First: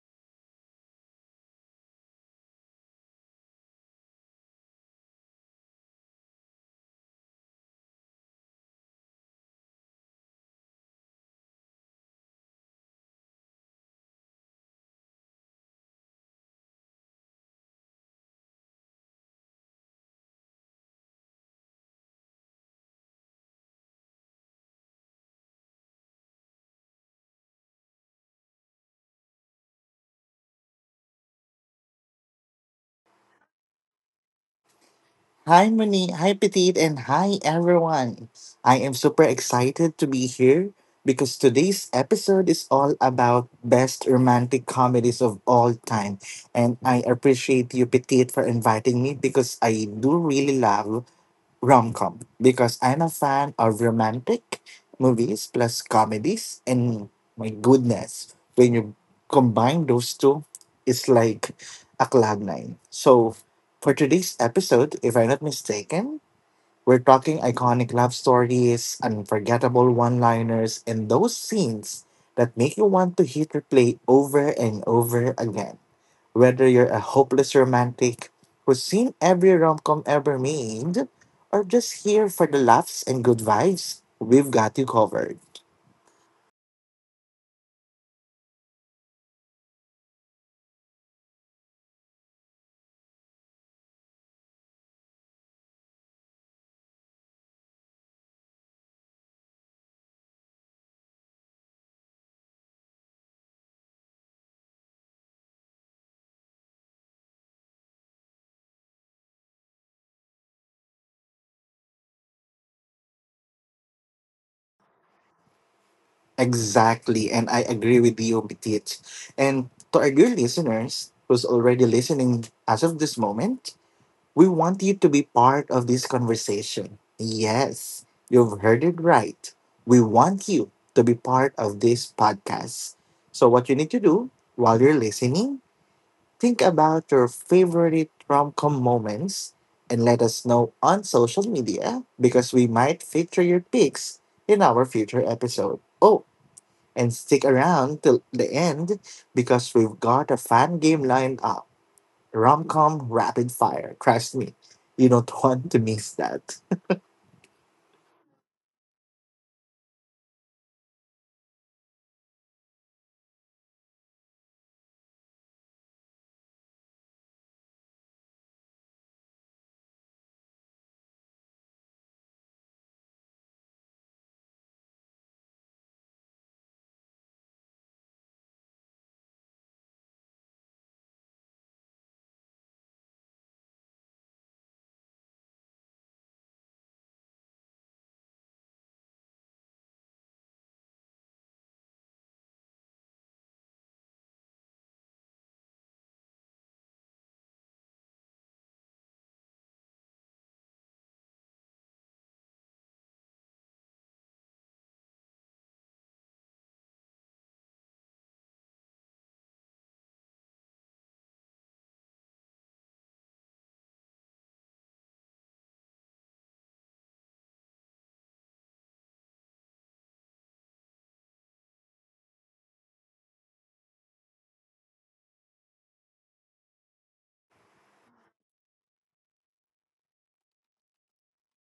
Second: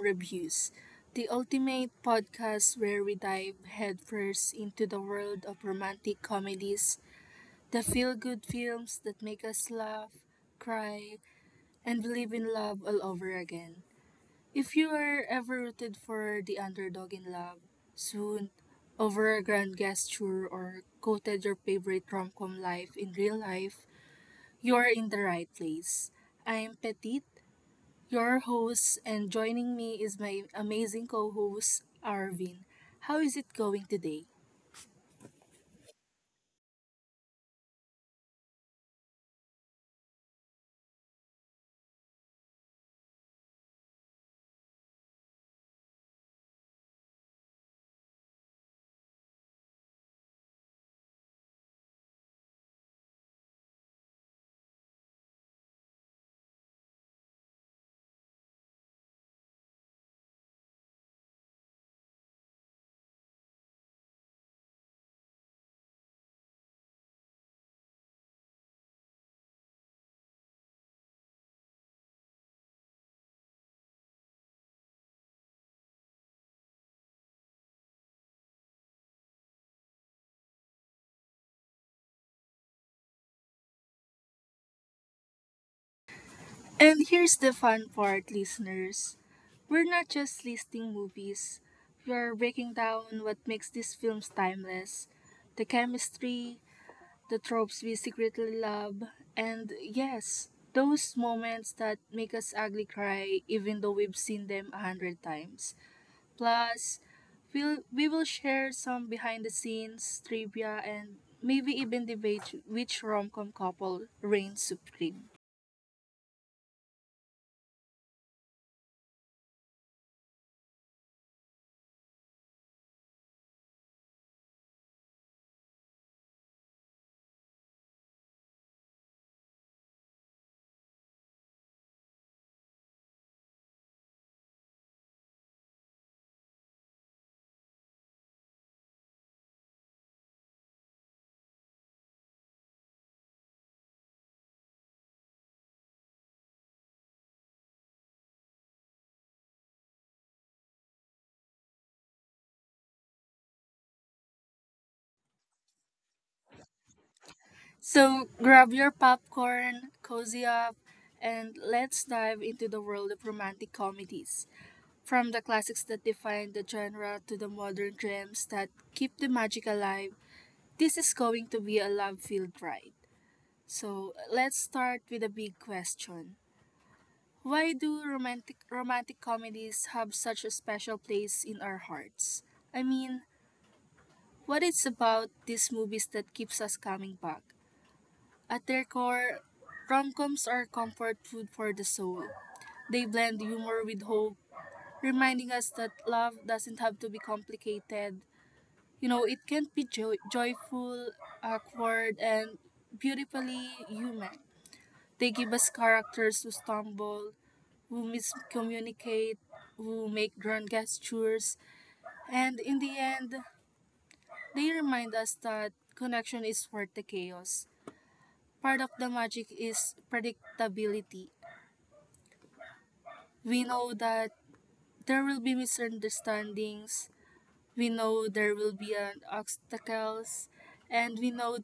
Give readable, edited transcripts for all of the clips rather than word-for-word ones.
Reviews, the ultimate podcast where we dive headfirst into the world of romantic comedies, the feel good films that make us laugh, cry, and believe in love all over again. If you are ever rooted for the underdog in love, soon, over a grand gesture or quoted your favorite romcom life in real life, you are in the right place. I am Petit, your host, and joining me is my amazing co host, Arvin. How is it going today? Hi, Moni. Hi, Petit. And hi, everyone. I am super excited to be here because today's episode is all about best romantic comedies of all time. And I appreciate you, Petit, for inviting me because I do really love rom com because I'm a fan of romantic movies plus comedies. And my goodness, when you combine those two, it's like a cloud nine. So, for today's episode, if I'm not mistaken, we're talking iconic love stories, unforgettable one liners, and those scenes that make you want to hit replay over and over again. Whether you're a hopeless romantic who's seen every rom com ever made, or just here for the laughs and good vibes, we've got you covered. And here's the fun part, listeners. We're not just listing movies, we're breaking down what makes these films timeless, the chemistry, the tropes we secretly love, and yes, those moments that make us ugly cry even though we've seen them a hundred times. Plus, we will share some behind the scenes trivia and maybe even debate which rom com couple reigns supreme. Exactly, and I agree with you, Bitit. And to our dear listeners who's already listening as of this moment, we want you to be part of this conversation. Yes, you've heard it right. We want you to be part of this podcast. So, what you need to do while you're listening, think about your favorite rom com moments and let us know on social media because we might feature your picks in our future episode. Oh, and stick around till the end because we've got a fan game lined up, rom com rapid fire. Trust me, you don't want to miss that. So grab your popcorn, cozy up, and let's dive into the world of romantic comedies. From the classics that define the genre to the modern gems that keep the magic alive, this is going to be a love filled ride. So let's start with a big question. Why do romantic comedies have such a special place in our hearts? I mean, what it's about these movies that keeps us coming back. At their core, rom-coms are comfort food for the soul. They blend humor with hope, reminding us that love doesn't have to be complicated. You know, it can be joyful, awkward, and beautifully human. They give us characters who stumble, who miscommunicate, who make grand gestures, and in the end, they remind us that connection is worth the chaos. Part of the magic is predictability. We know that there will be misunderstandings, we know there will be an obstacles, and we know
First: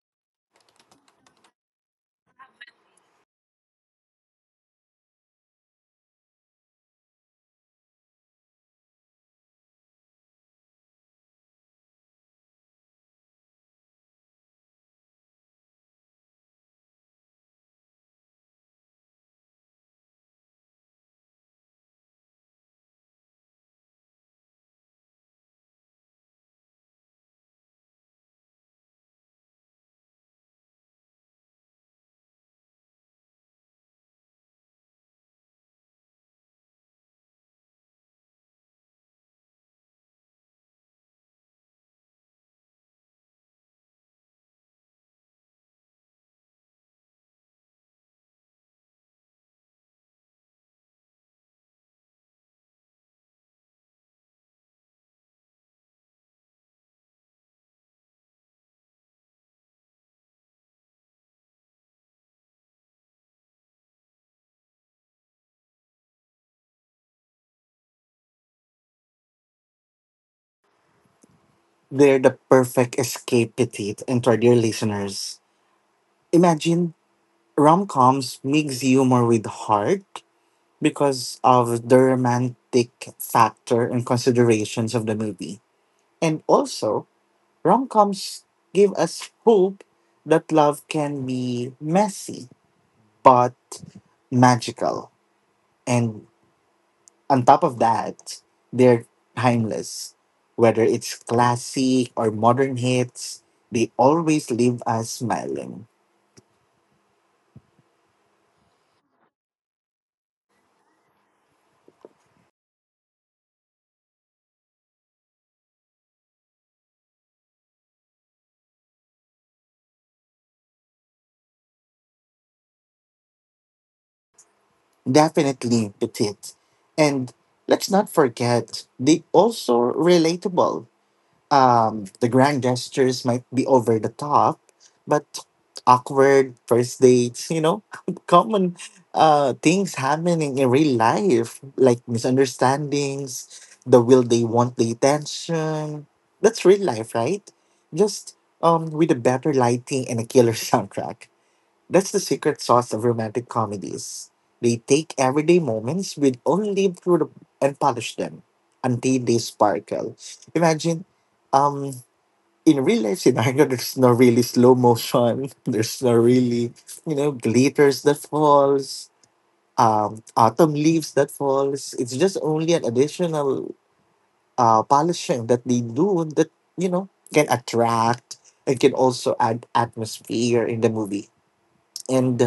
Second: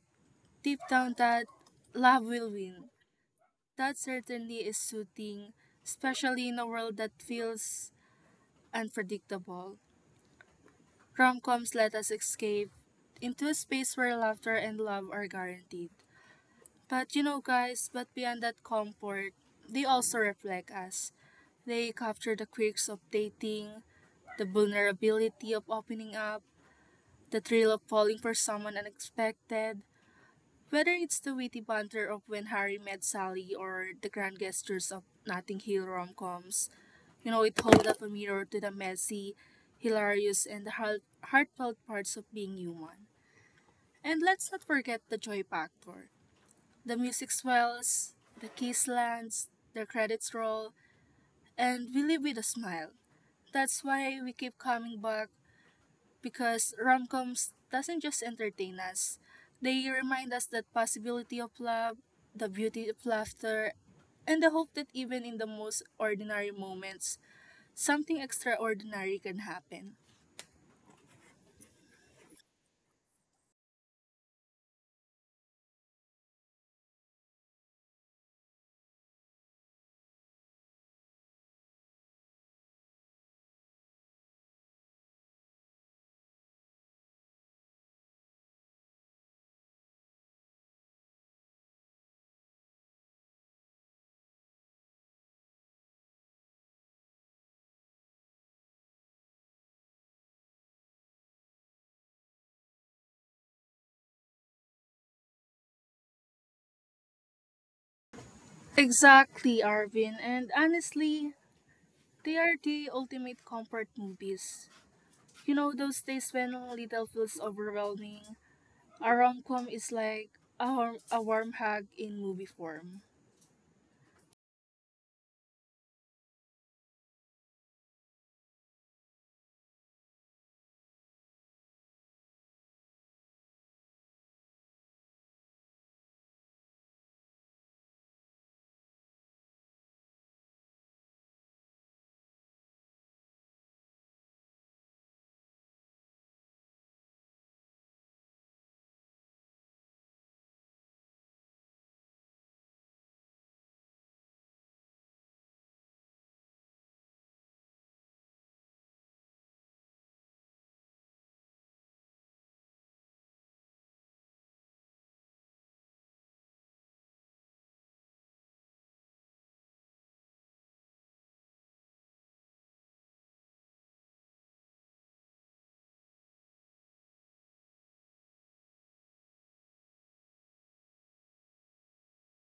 deep down that love will win. That certainly is soothing, especially in a world that feels unpredictable. Rom-coms let us escape into a space where laughter and love are guaranteed. But you know, guys, but beyond that comfort, they also reflect us. They capture the quirks of dating, the vulnerability of opening up, the thrill of falling for someone unexpected, whether it's the witty banter of When Harry Met Sally or the grand gestures of Notting Hill rom-coms. You know, it holds up a mirror to the messy, hilarious, and the heartfelt parts of being human. And let's not forget the joy factor. The music swells, the kiss lands, the credits roll, and we leave with a smile. That's why we keep coming back, because rom-coms doesn't just entertain us. They remind us that possibility of love, the beauty of laughter, and the hope that even in the most ordinary moments, something extraordinary can happen. They're the perfect escape, petite. And to our dear listeners, imagine rom coms mix humor with heart because of the romantic factor and considerations of the movie. And also, rom coms give us hope that love can be messy but magical. And on top of that, they're timeless. Whether it's classic or modern hits, they always leave us smiling. Exactly, Arvin. And honestly, they are the ultimate comfort movies. You know those days when little feels overwhelming? A rom-com is like a warm hug in movie form. Definitely petite. And let's not forget, they also relatable. The grand gestures might be over the top, but awkward first dates, you know, common things happening in real life, like misunderstandings, the will they want the attention. That's real life, right? Just with a better lighting and a killer soundtrack. That's the secret sauce of romantic comedies. They take everyday moments with only lived through the, and polish them until they sparkle. Imagine, um, in real life scenario, there's no really slow motion. There's no really, you know, glitters that falls, autumn leaves that falls. It's just only an additional polishing that they do that, you know, can attract and can also add atmosphere in the movie and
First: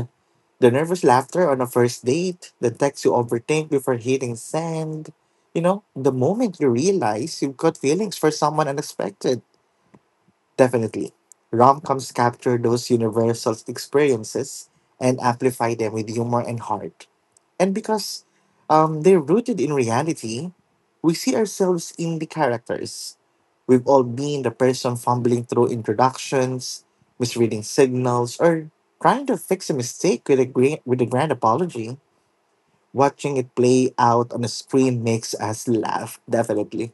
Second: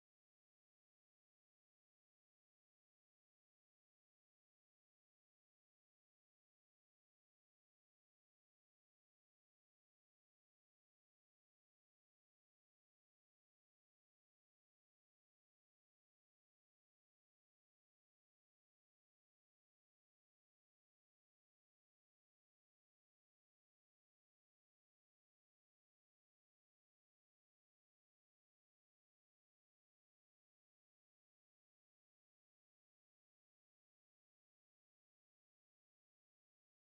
the nervous laughter on a first date, the text you overthink before hitting send. You know, the moment you realize you've got feelings for someone unexpected. Definitely. Rom coms capture those universal experiences and amplify them with humor and heart. And because they're rooted in reality, we see ourselves in the characters. We've all been the person fumbling through introductions, misreading signals, or trying to fix a mistake with a, with a grand apology. Watching it play out on the screen makes us laugh, definitely.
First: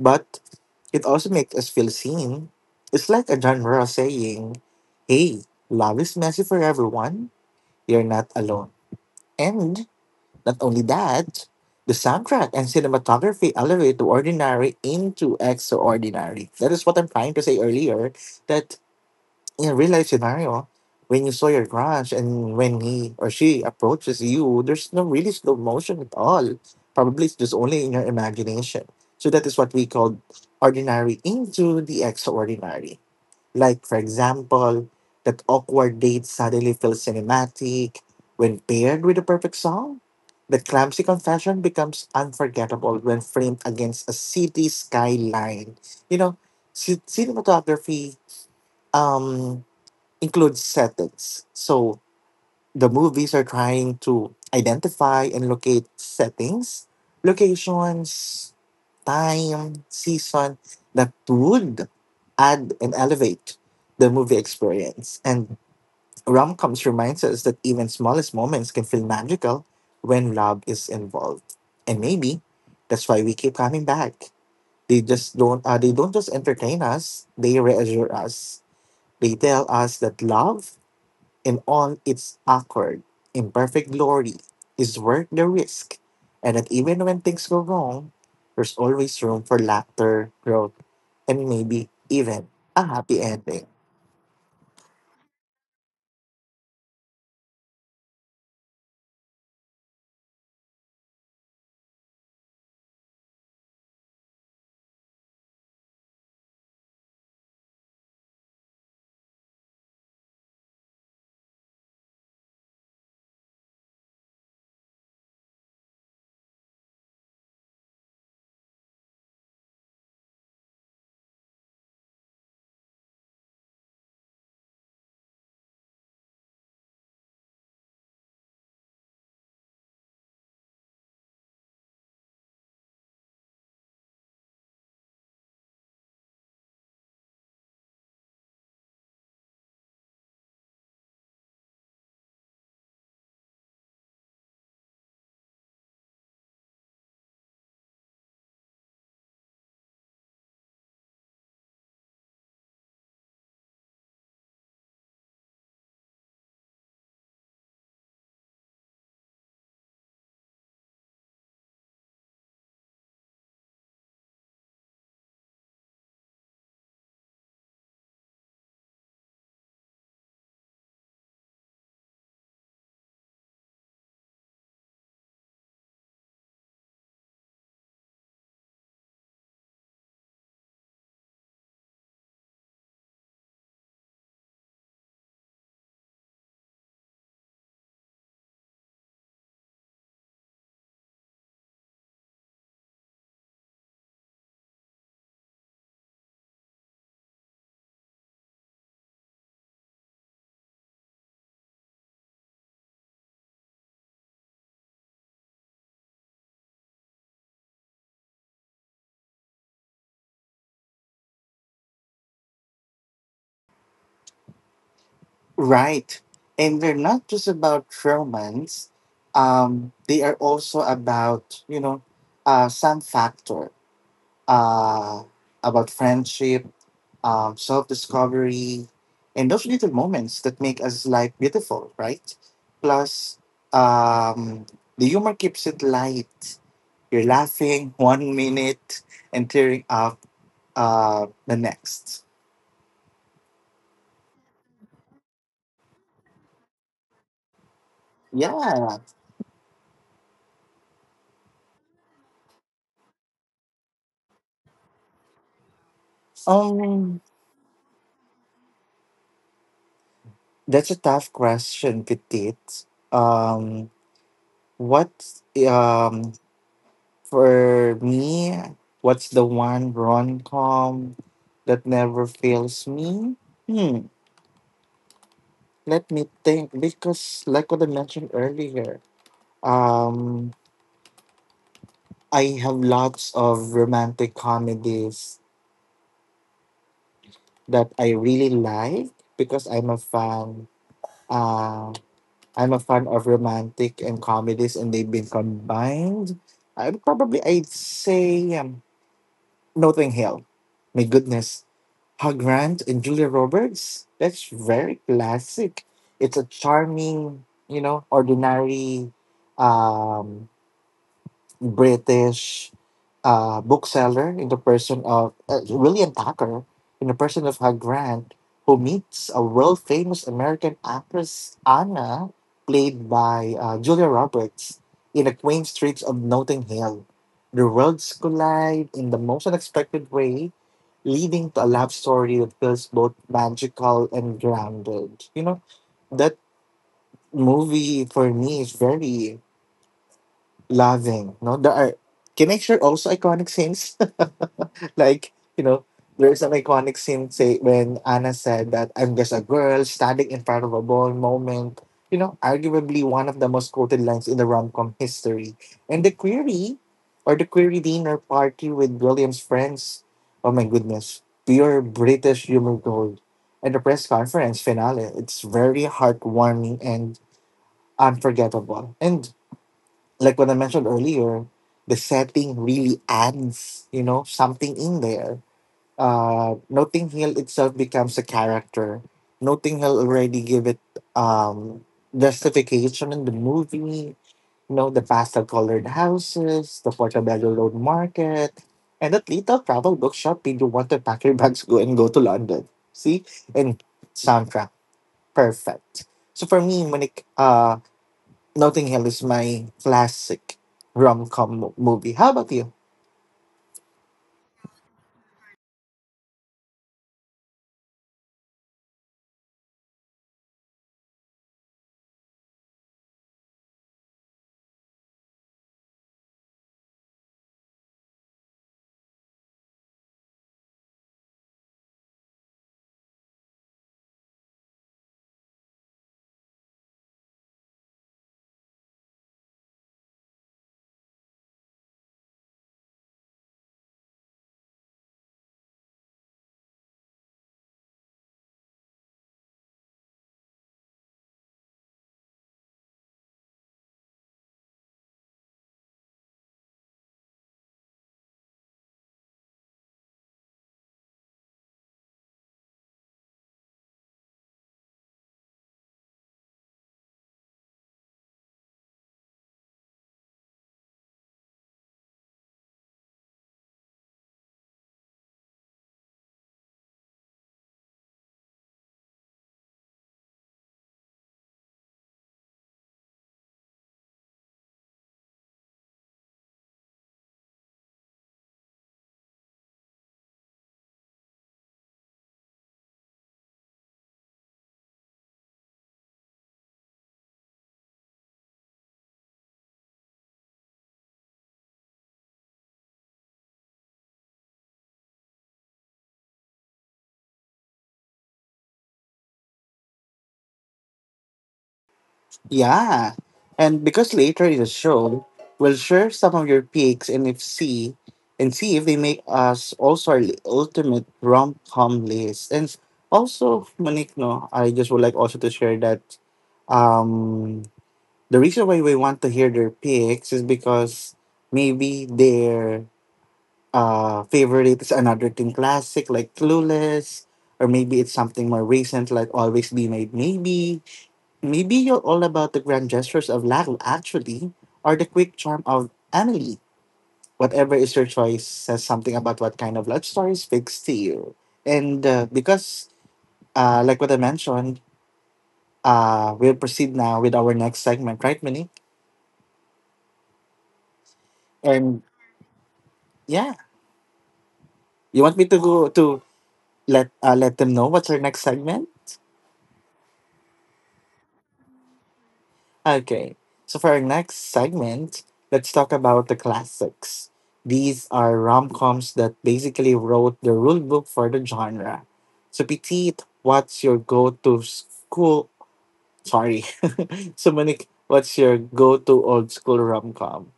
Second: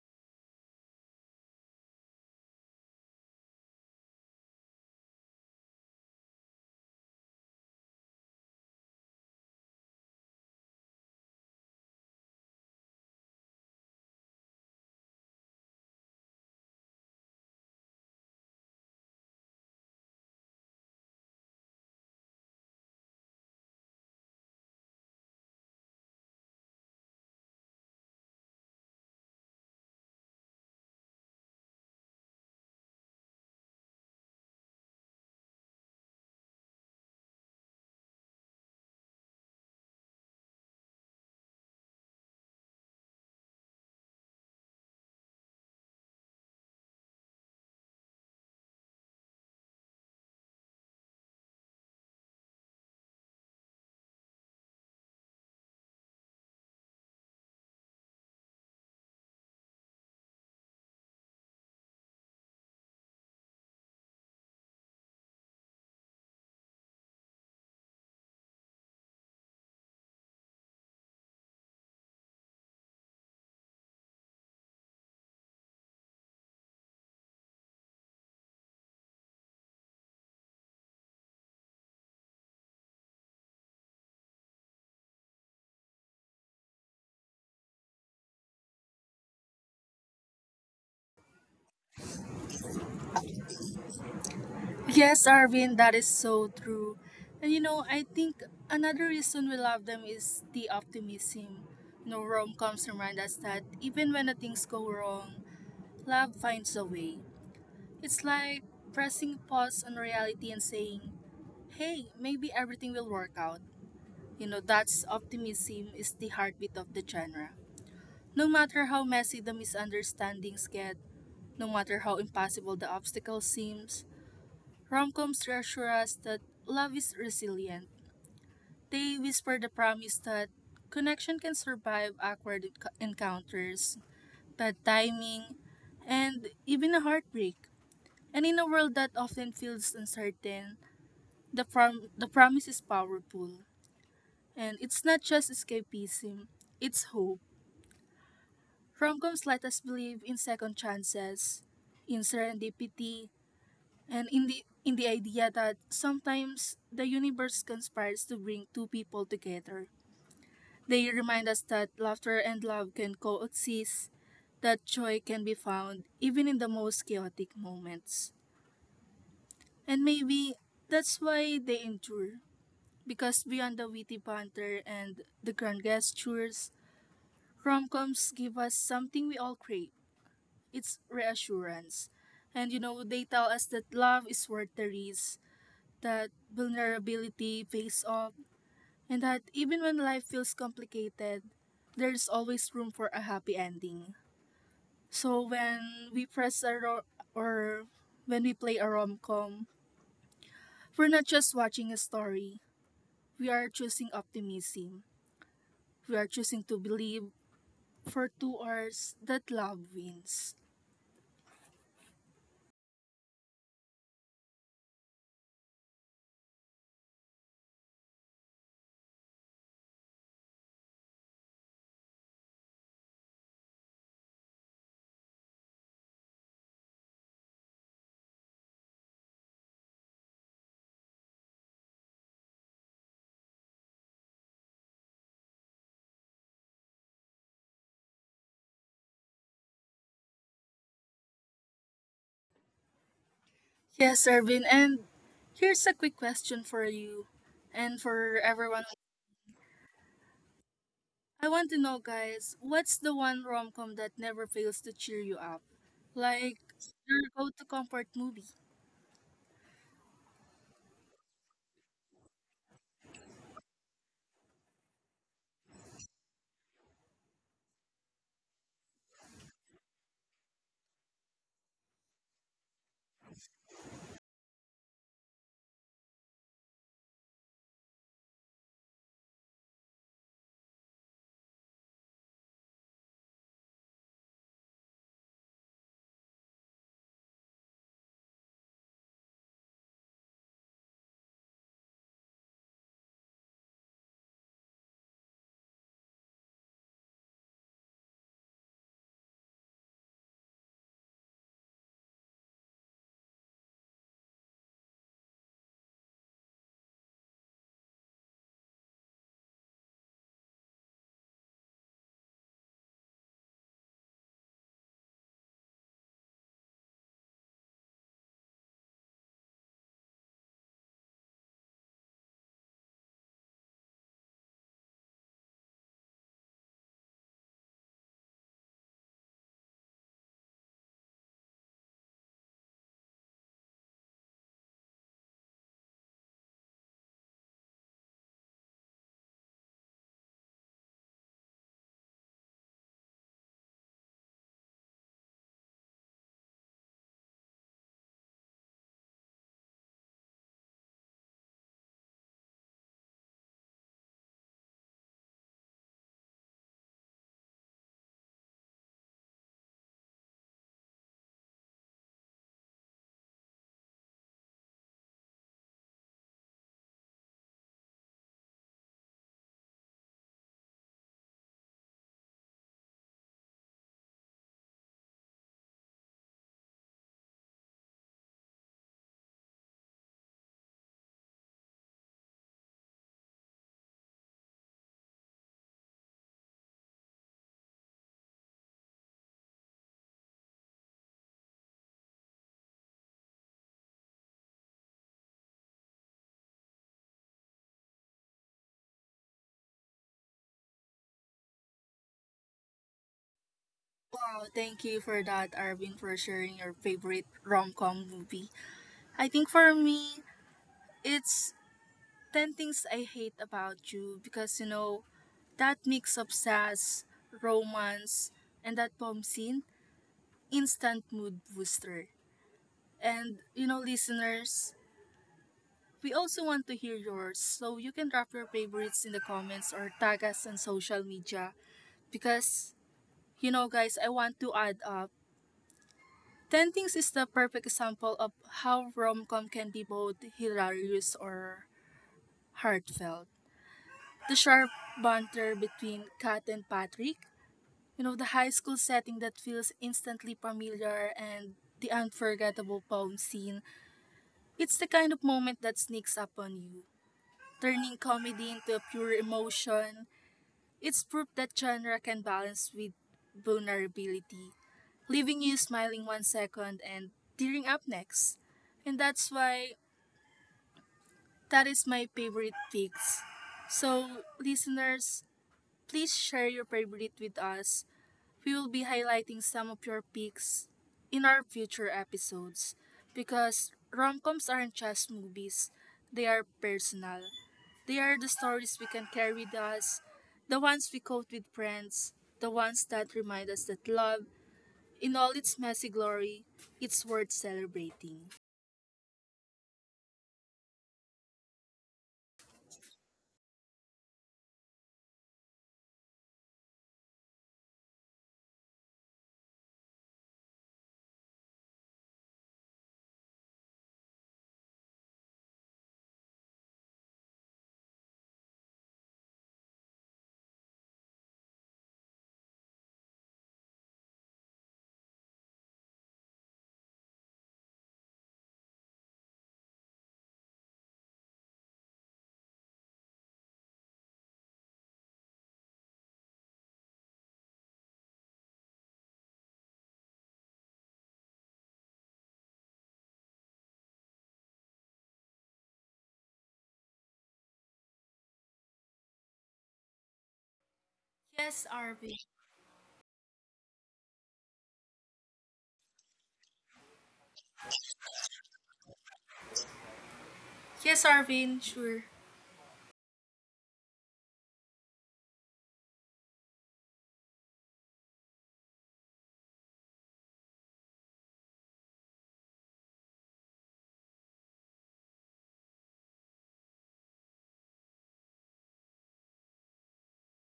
But it also makes us feel seen. It's like a genre saying, hey, love is messy for everyone. You're not alone. And not only that, the soundtrack and cinematography elevate the ordinary into extraordinary. That is what I'm trying to say earlier. That in a real life scenario, when you saw your crush and when he or she approaches you, there's no really slow motion at all. Probably it's just only in your imagination. So that is what we call ordinary into the extraordinary. Like, for example, that awkward date suddenly feels cinematic when paired with a perfect song. The clumsy confession becomes unforgettable when framed against a city skyline. You know, cinematography um includes settings. So the movies are trying to identify and locate settings, locations, time, season that would add and elevate the movie experience. And rom coms reminds us that even smallest moments can feel magical when love is involved. And maybe that's why we keep coming back. They just don't they don't just entertain us, they reassure us. They tell us that love in all its awkward, imperfect glory, is worth the risk, and that even when things go wrong, there's always room for laughter, growth, and maybe even a happy ending. Yes, Arvin, that is so true. And you know, I think another reason we love them is the optimism. You know, rom-coms remind us that even when the things go wrong, love finds a way. It's like pressing pause on reality and saying, hey, maybe everything will work out. You know, that's optimism is the heartbeat of the genre. No matter how messy the misunderstandings get, no matter how impossible the obstacle seems, romcoms reassure us that love is resilient. They whisper the promise that connection can survive awkward encounters, bad timing, and even a heartbreak. And in a world that often feels uncertain, the promise is powerful. And it's not just escapism, it's hope. Romcoms let us believe in second chances, in serendipity, and in the idea that sometimes the universe conspires to bring two people together. They remind us that laughter and love can coexist, that joy can be found even in the most chaotic moments. And maybe that's why they endure, because beyond the witty banter and the grand gestures, romcoms give us something we all crave, it's reassurance. And you know, they tell us that love is worth the risk, that vulnerability pays off, and that even when life feels complicated, there's always room for a happy ending. So when we press a ro- or when we play a rom-com, we're not just watching a story. We are choosing optimism. We are choosing to believe for 2 hours that love wins. Right. And they're not just about romance. They are also about, you know, some factor uh, about friendship, self discovery, and those little moments that make us life beautiful, right? Plus, um, the humor keeps it light. You're laughing one minute and tearing up the next. Yes, Ervin. And here's a quick question for you and for everyone. Yeah. I want to know, guys, what's the one rom com that never fails to cheer you up? Like your Um, go to comfort movie. that's a tough question, Petit. Um, what um for me? What's the one rom com that never fails me? Hmm. Let me think because, like what I mentioned earlier, um, I have lots of romantic comedies that I really like because I'm a fan. Uh, I'm a fan of romantic and comedies, and they've been combined. I'd say Notting Hill. My goodness, Hugh Grant and Julia Roberts. That's very classic. It's a charming, you know, ordinary. Um, British bookseller in the person of William Tucker, in the person of Hugh Grant, who meets a world famous American actress, Anna, played by Julia Roberts, in the quaint streets of Notting Hill. The worlds collide in the most unexpected way, leading to a love story that feels both magical and grounded. You know, that movie for me is very loving. No, there are, can I share also iconic scenes? Like, you know, there's an iconic scene say when Anna said that I'm just a girl standing in front of a ball moment. You know, arguably one of the most quoted lines in the rom com history. And the query or the query dinner party with William's friends. Oh my goodness. Pure British humor gold. And the press conference finale. It's very heartwarming and unforgettable. And like what I mentioned earlier, the setting really adds, you know, something in there. Notting Hill itself becomes a character. Notting Hill already give it um, justification in the movie. You know, the pastel-colored houses, the Portobello Road Market, and that little travel bookshop made you want to pack your bags go and go to London. See, and soundtrack perfect. So for me, when it Notting Hill is my classic rom com movie. How about you? Wow, thank you for that, Arvin, for sharing your favorite rom com movie. I think for me, it's 10 Things I Hate About You because, you know, that mix of sass, romance, and that bomb scene, instant mood booster. And you know, listeners, we also want to hear yours, so you can drop your favorites in the comments or tag us on social media. Because you know, guys, I want to add up. Ten Things is the perfect example of how rom-com can be both hilarious or heartfelt. The sharp banter between Kat and Patrick, you know, the high school setting that feels instantly familiar and the unforgettable poem scene, it's the kind of moment that sneaks up on you, turning comedy into a pure emotion. It's proof that genre can balance with vulnerability, leaving you smiling one second and tearing up next. And that's why that is my favorite picks. So, listeners, please share your favorite with us. We will be highlighting some of your picks in our future episodes because rom-coms aren't just movies, they are personal. They are the stories we can carry with us, the ones we quote with friends, the ones that remind us that love, in all its messy glory, it's worth celebrating. Yeah. And because later in the show, we'll share some of your picks and if see and see if they make us also our ultimate rom com list. And also, Monique, no, I just would like also to share that um the reason why we want to hear their picks is because maybe their favorite is another teen classic like Clueless, or maybe it's something more recent like Always Be Made Maybe. Maybe you're all about the grand gestures of Lal, actually, or the quick charm of Emily. Whatever is your choice says something about what kind of love story speaks to you. And because, like what I mentioned, we'll proceed now with our next segment, right, Minnie? Yes, And Arvin. yeah, you want me to go to, let them know what's our next segment? Yes, Arvin, sure. Okay, so for our next segment, let's talk about the classics. These are rom coms that basically wrote the rule book for the genre. So, Petit, what's your go to school? Sorry. So, Monique, what's your go to old school rom com?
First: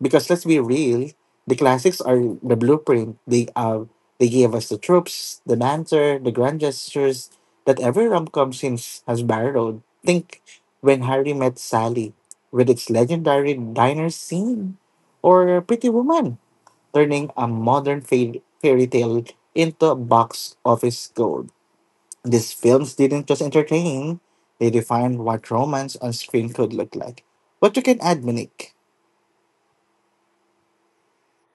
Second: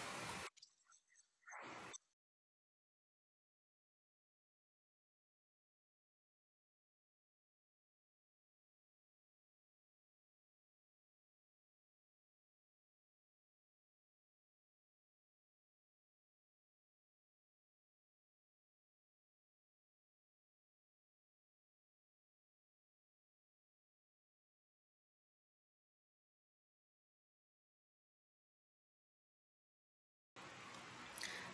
Because let's be real, the classics are the blueprint. They gave us the tropes, the banter, the grand gestures that every rom com since has borrowed. Think when Harry met Sally, with its legendary diner scene, or Pretty Woman, turning a modern fairy tale into a box office gold. These films didn't just entertain; they defined what romance on screen could look like. What you can add, Monique?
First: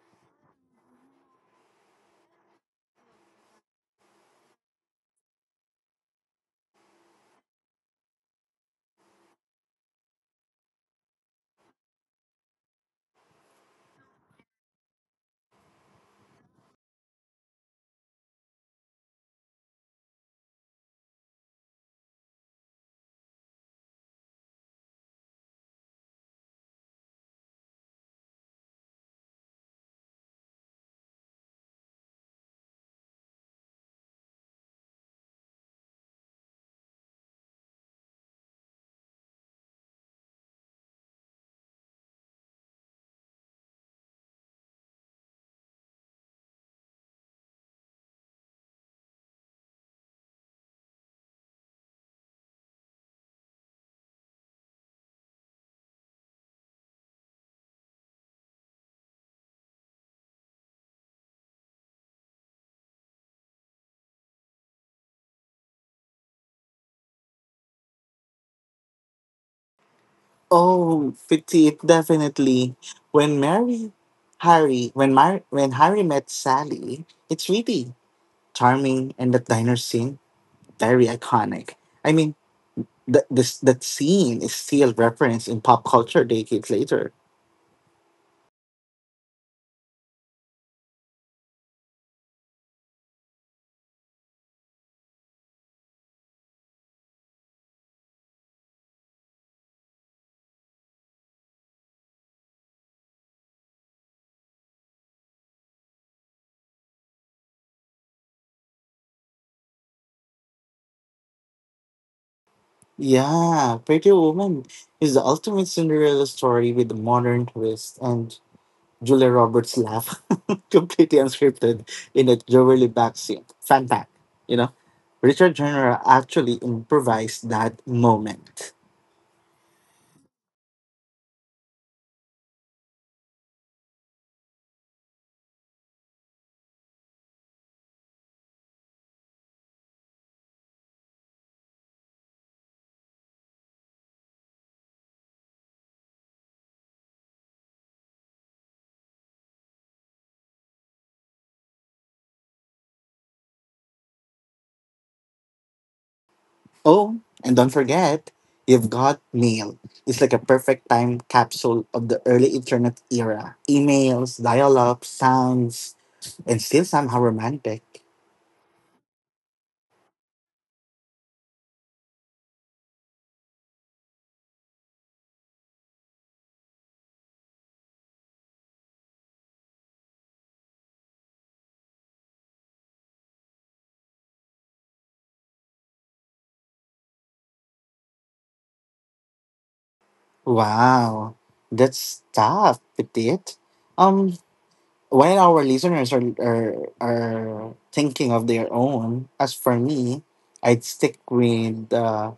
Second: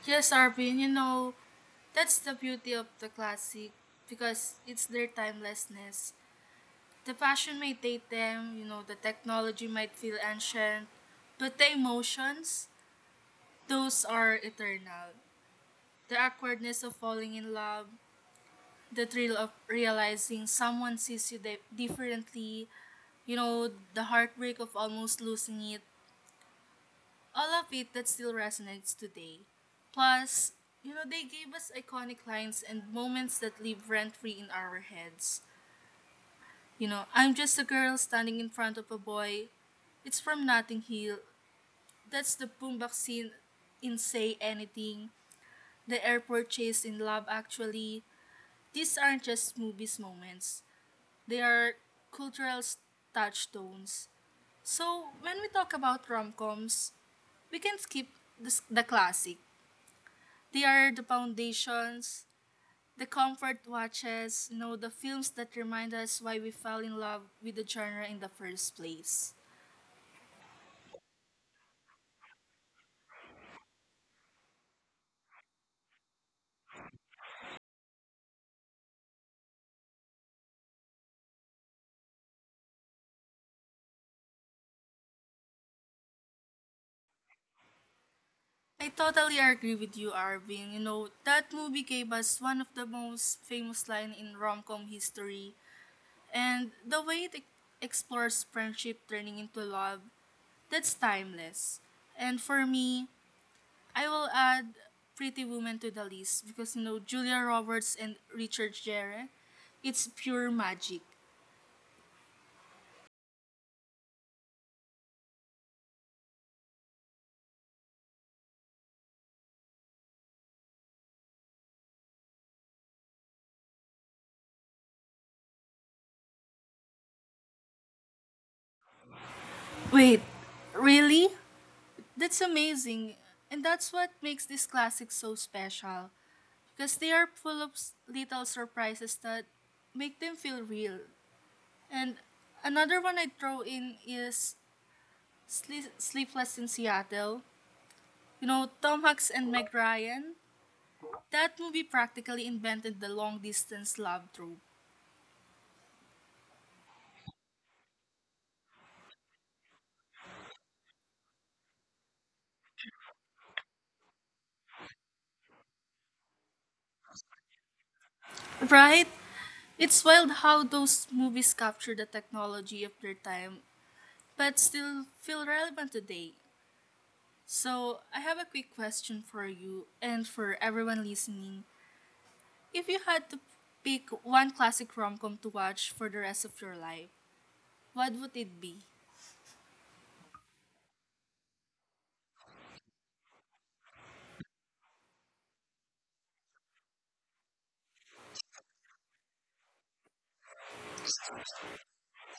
Yes, Arvin, you know, that's the beauty of the classic because it's their timelessness. The passion may date them, you know, the technology might feel ancient, but the emotions, those are eternal. The awkwardness of falling in love, the thrill of realizing someone sees you differently, you know, the heartbreak of almost losing it, all of it that still resonates today. Plus, you know, they gave us iconic lines and moments that live rent free in our heads. You know, I'm just a girl standing in front of a boy. It's from Notting Hill. That's the boombox scene in Say Anything, the airport chase in Love Actually. These aren't just movies moments. They are cultural touchstones. So when we talk about rom-coms, we can skip the classic. They are the foundations, the comfort watches, you know, the films that remind us why we fell in love with the genre in the first place. Oh, petite, definitely. When Mary, Harry, when Mar- when Harry met Sally, it's really charming, and that diner scene, very iconic. I mean, that scene is still referenced in pop culture decades later. I totally agree with you, Arvin. You know, that movie gave us one of the most famous line in rom-com history. And the way it explores friendship turning into love, that's timeless. And for me, I will add Pretty Woman to the list because you know Julia Roberts and Richard Gere, it's pure magic. Yeah, Pretty Woman is the ultimate Cinderella story with a modern twist, and Julia Roberts' laugh, completely unscripted, in a jewelry backseat. Fun fact, you know, Richard Turner actually improvised that moment. Wait, really? That's amazing. And that's what makes this classic so special because they are full of little surprises that make them feel real. And another one I throw in is Sleepless in Seattle. You know, Tom Hanks and Meg Ryan. That movie practically invented the long distance love trope. Oh, and don't forget, you've got mail. It's like a perfect time capsule of the early internet era. Emails, dial-up, sounds, and still somehow romantic. Right? It's wild how those movies capture the technology of their time but still feel relevant today. So, I have a quick question for you and for everyone listening. If you had to pick one classic rom com to watch for the rest of your life, what would it be? Wow, that's tough, petite. Um, while our listeners are are thinking of their own, as for me, I'd stick with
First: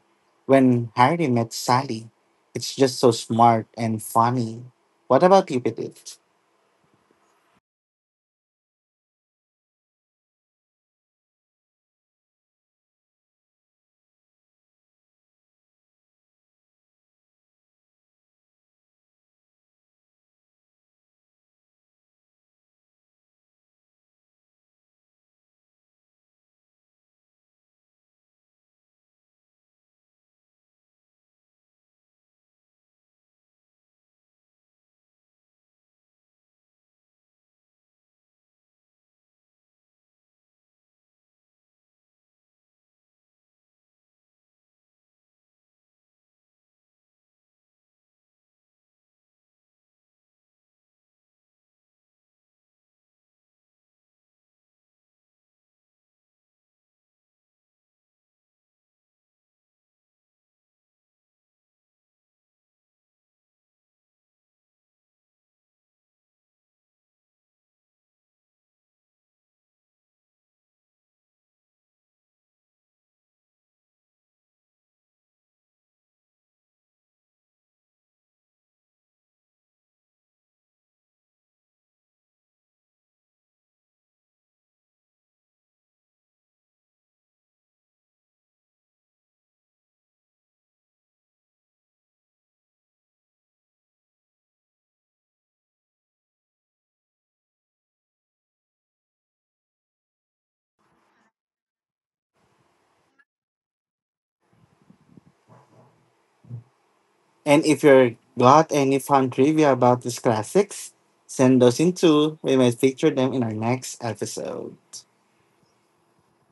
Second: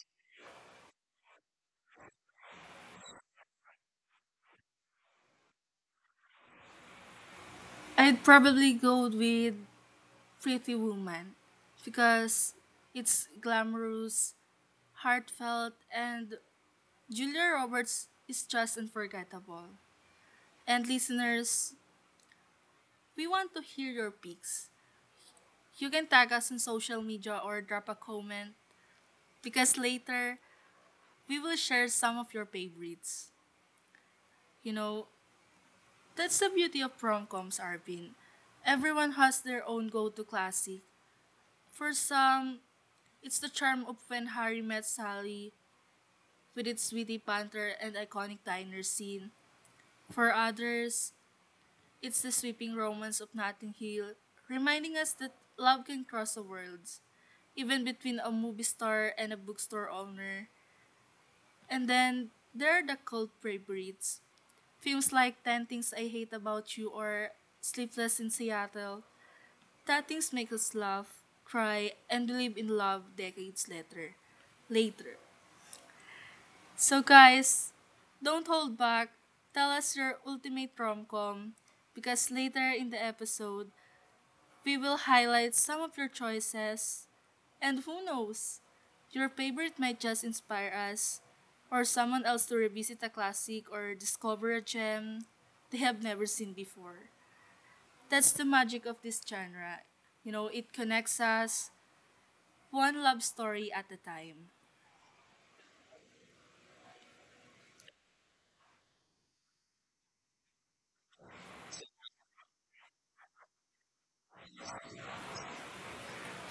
when Harry met Sally. It's just so smart and funny. What about you, Petit? I'd probably go with Pretty Woman because it's glamorous, heartfelt, and Julia Roberts is just unforgettable. And listeners, we want to hear your picks. You can tag us on social media or drop a comment because later we will share some of your favorites. You know, that's the beauty of prom coms, Arvin. Everyone has their own go to classic. For some, it's the charm of when Harry met Sally with its witty banter and iconic diner scene. For others, it's the sweeping romance of Notting Hill, reminding us that love can cross the worlds, even between a movie star and a bookstore owner. And then there are the cold favorites, films like 10 Things I Hate About You or Sleepless in Seattle. That things make us laugh, cry, and believe in love decades later. Later. So guys, don't hold back. Tell us your ultimate rom-com because later in the episode, we will highlight some of your choices, and who knows, your favorite might just inspire us or someone else to revisit a classic or discover a gem they have never seen before. That's the magic of this genre. You know, it connects us one love story at a time. And if you're got any fun trivia about these classics, send those in too. We might feature them in our next episode.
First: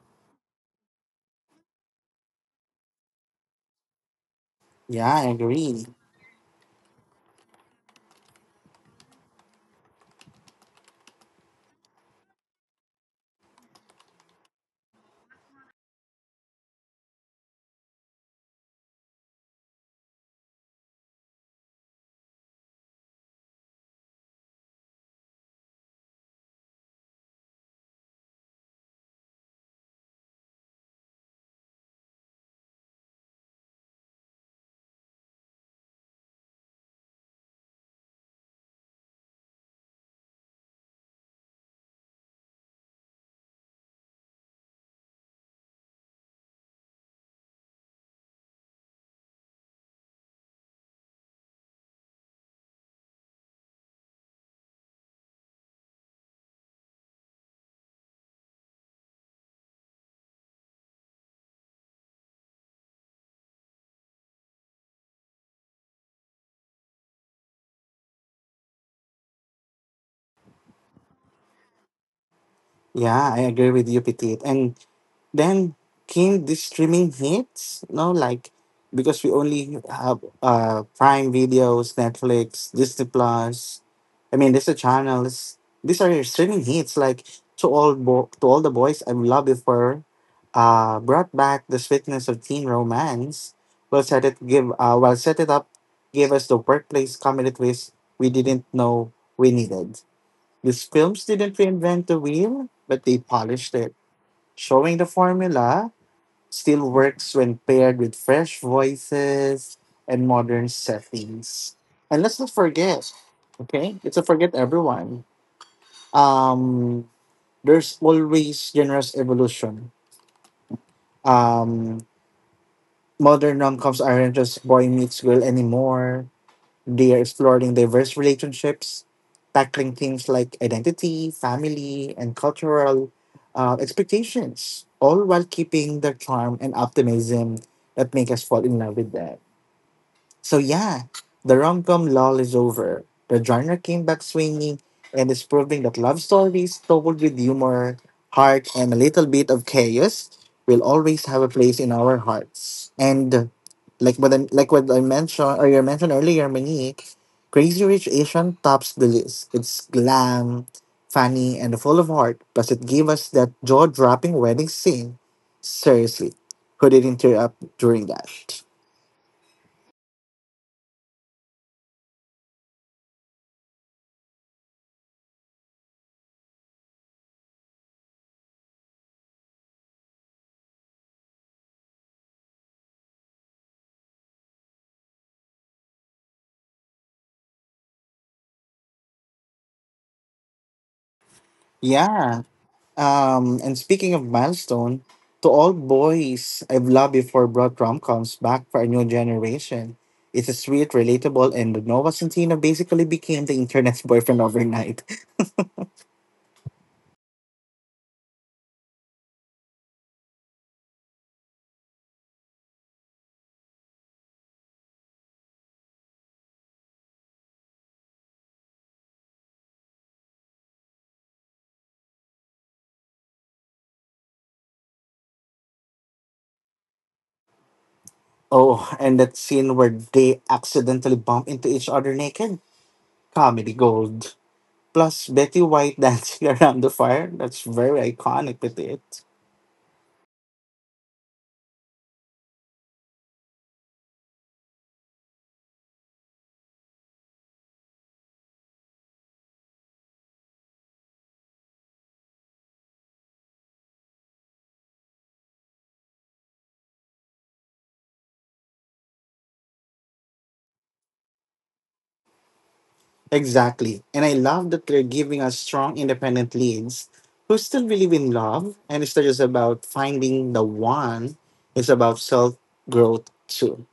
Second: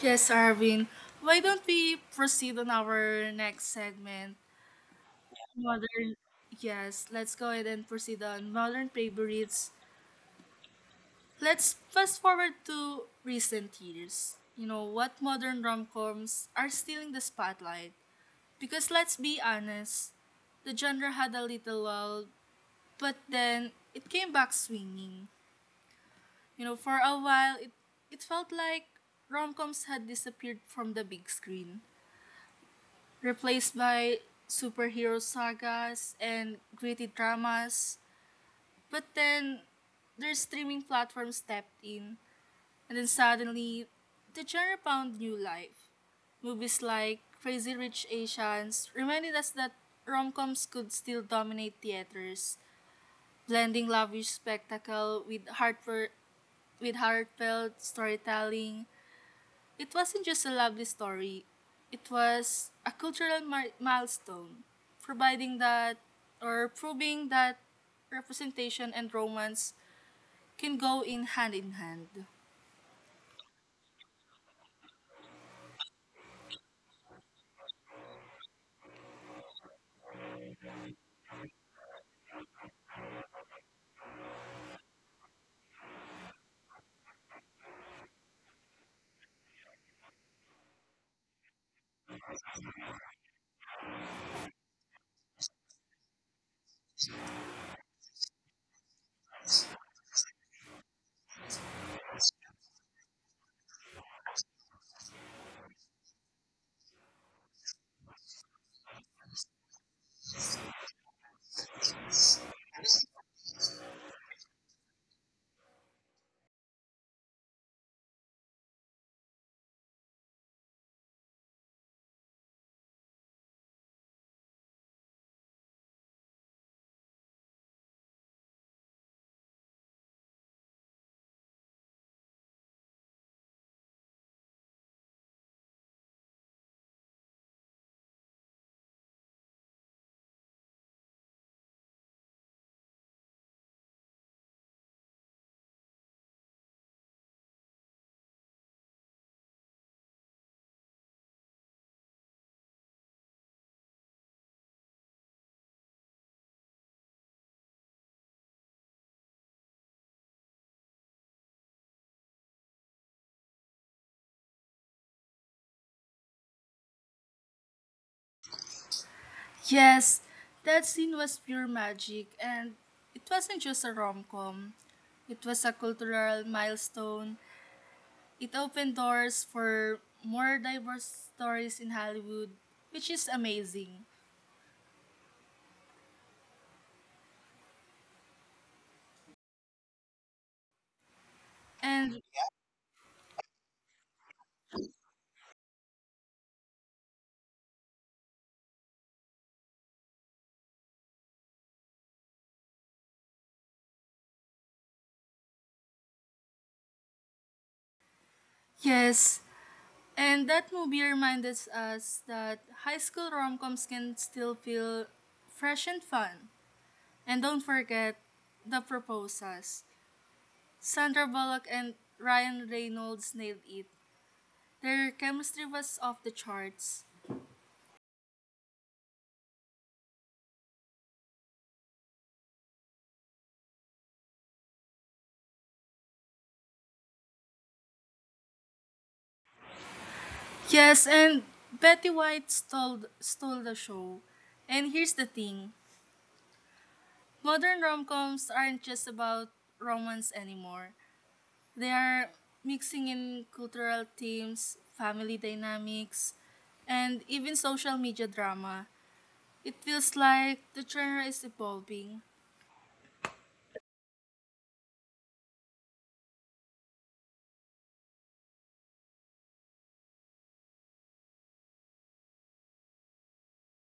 Yes, Arvin, why don't we proceed on our next segment? Yeah, I agree. Modern, yes, let's go ahead and proceed on modern favorites. Let's fast forward to recent years. You know, what modern rom-coms are stealing the spotlight. Because let's be honest, the genre had a little lull, but then it came back swinging. You know, for a while, it felt like rom-coms had disappeared from the big screen, replaced by superhero sagas and gritty dramas. But then, their streaming platform stepped in. And then suddenly, the genre found new life. Movies like Crazy Rich Asians reminded us that rom-coms could still dominate theaters, blending lavish spectacle with heartfelt storytelling. It wasn't just a lovely story; it was a cultural milestone, providing that or proving that representation and romance can go in hand in hand. Yeah, I agree with you, Petit. And then came the streaming hits, you know, like because we only have Prime Videos, Netflix, Disney Plus. I mean, these are channels. These are your streaming hits. Like to all the boys I love before, brought back the sweetness of teen romance. Well, set it give well, set it up, gave us the workplace comedy twist we didn't know we needed. These films didn't reinvent the wheel, but they polished it, showing the formula still works when paired with fresh voices and modern settings. And let's not forget, okay? Let's not forget, everyone. Um, there's always generous evolution. Um, Modern rom-coms aren't just boy meets girl anymore. They are exploring diverse relationships, tackling things like identity, family, and cultural expectations, all while keeping the charm and optimism that make us fall in love with them. So yeah, the rom-com lull is over. The genre came back swinging and is proving that love stories told with humor, heart, and a little bit of chaos will always have a place in our hearts. And like what I mentioned or you mentioned earlier, Monique, Crazy Rich Asian tops the list. It's glam, funny, and full of heart. Plus, it gave us that jaw-dropping wedding scene. Seriously, who didn't tear up during that? Yes, that scene was pure magic, and it wasn't just a rom com, it was a cultural milestone. It opened doors for more diverse stories in Hollywood, which is amazing. And Yeah. And speaking of milestone, to all boys I've loved before brought rom-coms back for a new generation. It's a sweet, relatable, and Nova Centino basically became the internet's boyfriend overnight. yes, and that movie reminded us that high school rom coms can still feel fresh and fun. And don't forget the proposals. Sandra Bullock and Ryan Reynolds nailed it. Their chemistry was off the charts. Oh, and that scene where they accidentally bump into each other naked? Comedy gold. Plus, Betty White dancing around the fire? That's very iconic with it. Yes, and Betty White stole the show. And here's the thing, modern rom coms aren't just about romance anymore, they are mixing in cultural themes, family dynamics, and even social media drama. It feels like the genre is evolving. Exactly. And I love that they're giving us strong, independent leads who still believe in love. And it's not just about finding the one, it's about self growth too.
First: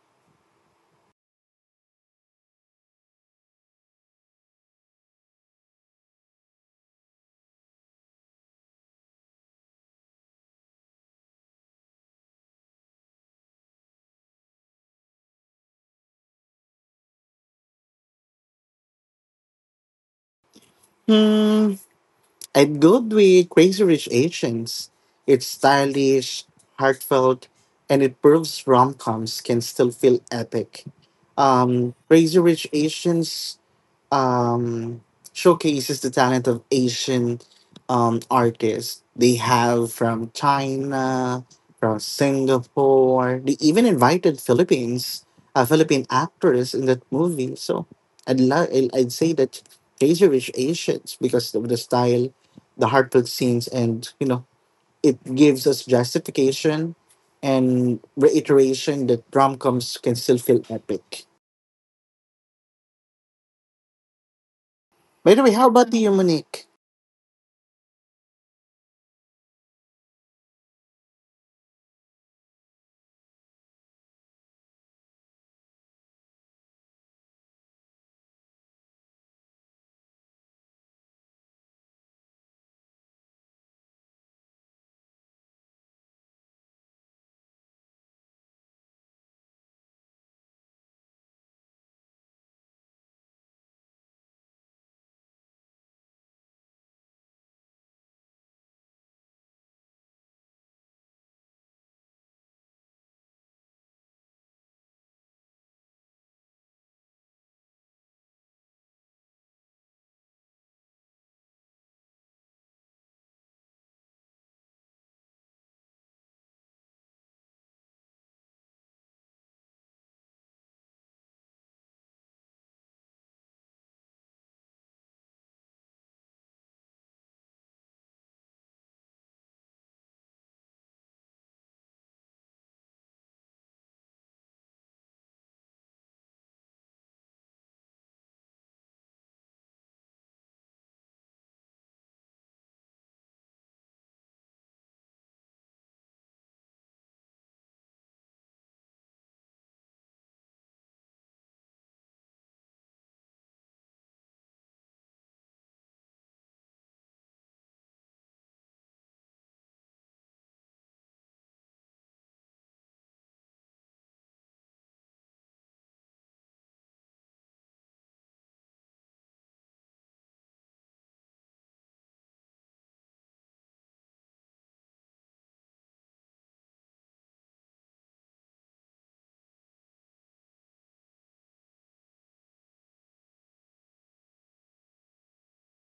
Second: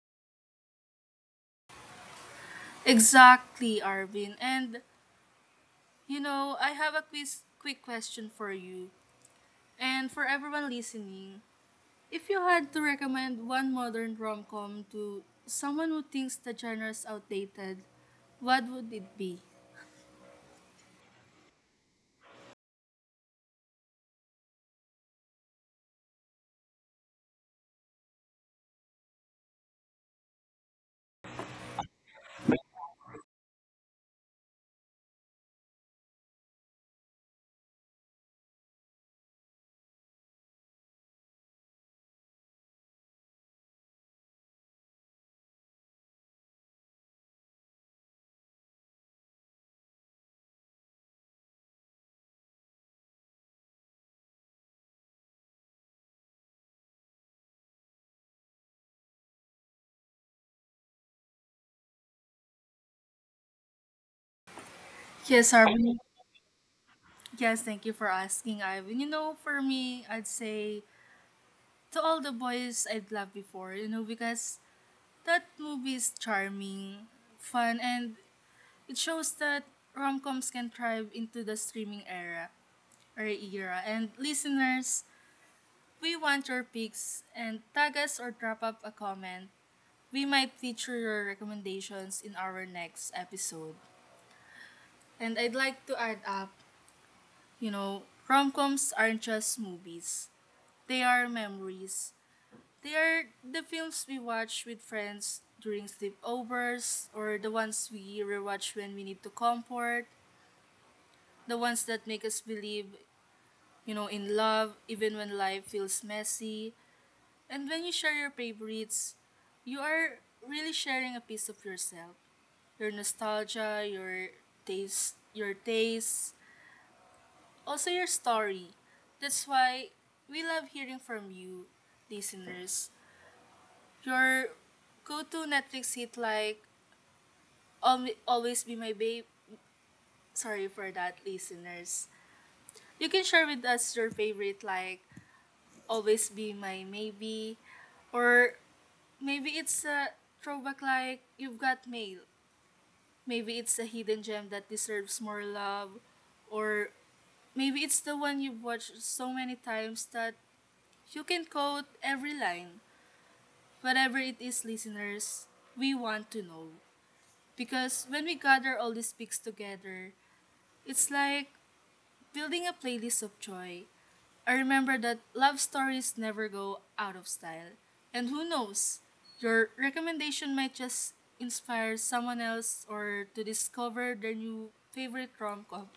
Exactly, Arvin. And you know, I have a quick question for you and for everyone listening. If you had to recommend one modern rom com to someone who thinks the genre is outdated, what would it be? Hmm. I'd go with Crazy Rich Asians. It's stylish, heartfelt, and it proves rom coms can still feel epic. Crazy Rich Asians um, showcases the talent of Asian artists. They have from China, from Singapore. They even invited Philippines, a Philippine actress in that movie. So I'd love. I'd say that these are rich Asians because of the style, the heartfelt scenes, and you know it gives us justification and reiteration that rom coms can still feel epic. By the way, Yes, how about Arvin. you, Monique? Yes, thank you for asking, Ivan. You know, for me, I'd say to all the boys I'd loved before, you know, because that movie is charming, fun, and it shows that rom coms can thrive into the streaming era. And listeners, we want your picks and tag us or drop up a comment. We might feature your recommendations in our next episode. And I'd like to add up, you know, rom-coms aren't just movies. They are memories. They are the films we watch with friends during sleepovers or the ones we rewatch when we need to comfort, the ones that make us believe, you know, in love even when life feels messy. And when you share your favorites, you are really sharing a piece of yourself. Your nostalgia, your taste, also your story. That's why we love hearing from you, listeners. Your go-to Netflix hit like Always Be My Babe. Sorry for that, listeners. You can share with us your favorite like Always Be My Maybe, or maybe it's a throwback like You've Got Mail. Maybe it's a hidden gem that deserves more love, or maybe it's the one you've watched so many times that you can quote every line. Whatever it is, listeners, we want to know. Because when we gather all these picks together, it's like building a playlist of joy. I remember that love stories never go out of style. And who knows, your recommendation might just inspire someone else or to discover their new favorite rom com.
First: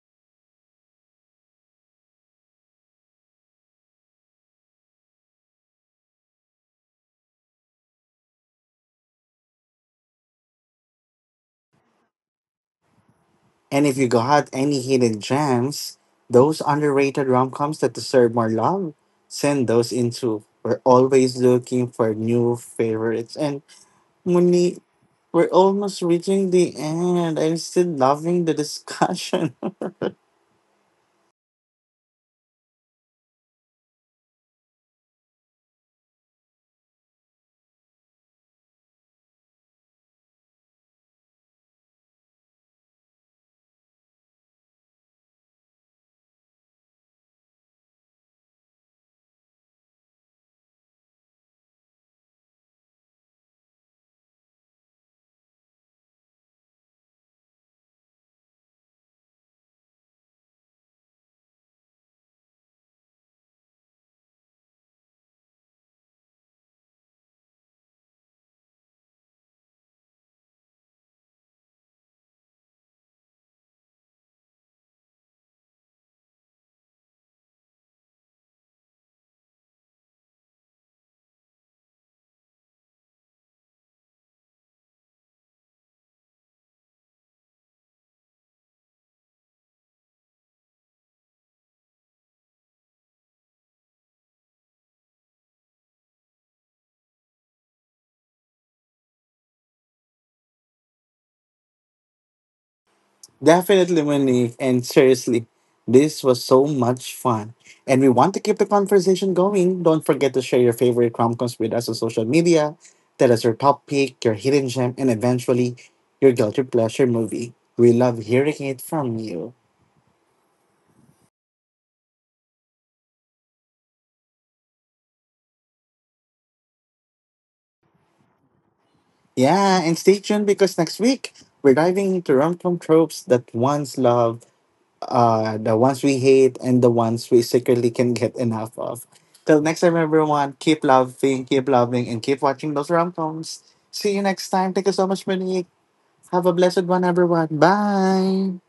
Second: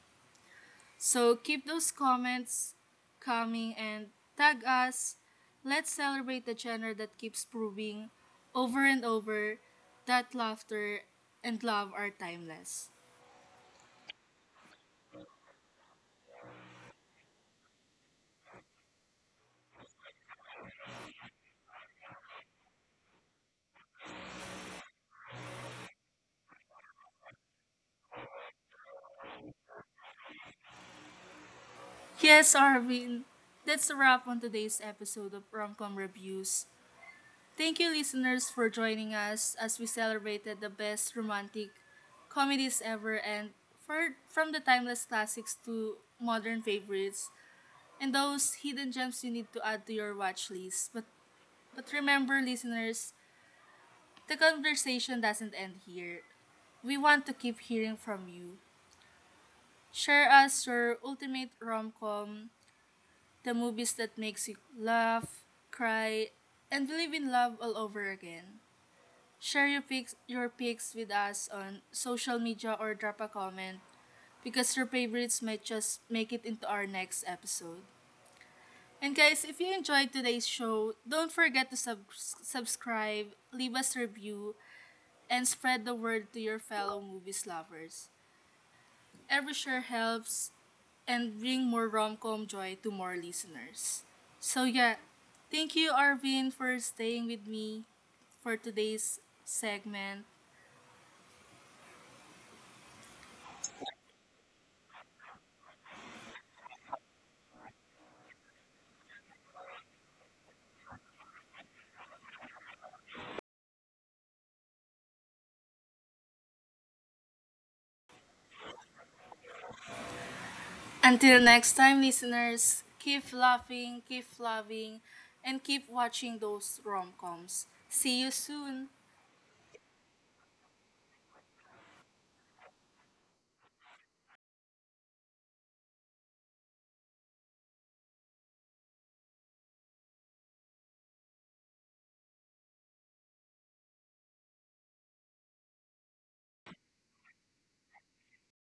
So keep those comments coming and tag us. Let's celebrate the genre that keeps proving over and over that laughter and love are timeless. And if you got any hidden gems, those underrated rom coms that deserve more love, send those in too. We're always looking for new favorites. And Monique, we're almost reaching the end. I'm still loving the discussion. Yes, Arvin, that's a wrap on today's episode of Romcom Reviews. Thank you, listeners, for joining us as we celebrated the best romantic comedies ever and from the timeless classics to modern favorites and those hidden gems you need to add to your watch list. But remember, listeners, the conversation doesn't end here. We want to keep hearing from you. Share us your ultimate rom-com, the movies that makes you laugh, cry, and believe in love all over again. Share your pics with us on social media or drop a comment because your favorites might just make it into our next episode. And guys, if you enjoyed today's show, don't forget to subscribe, leave us a review, and spread the word to your fellow movies lovers. Every share helps and bring more rom-com joy to more listeners. So yeah, thank you, Arvin, for staying with me for today's segment. Definitely, Monique. And seriously, this was so much fun. And we want to keep the conversation going. Don't forget to share your favorite Cromcoms with us on social media. Tell us your top pick, your hidden gem, and eventually your guilty pleasure movie. We love hearing it from you. Until next time, listeners, keep laughing, keep loving, and keep watching those rom-coms. See you soon. Yeah, and stay tuned because next week we're diving into rom-com tropes that once loved, the ones we hate and the ones we secretly can get enough of. Till next time, everyone, keep loving, and keep watching those rom coms. See you next time. Thank you so much, Monique. Have a blessed one, everyone. Bye.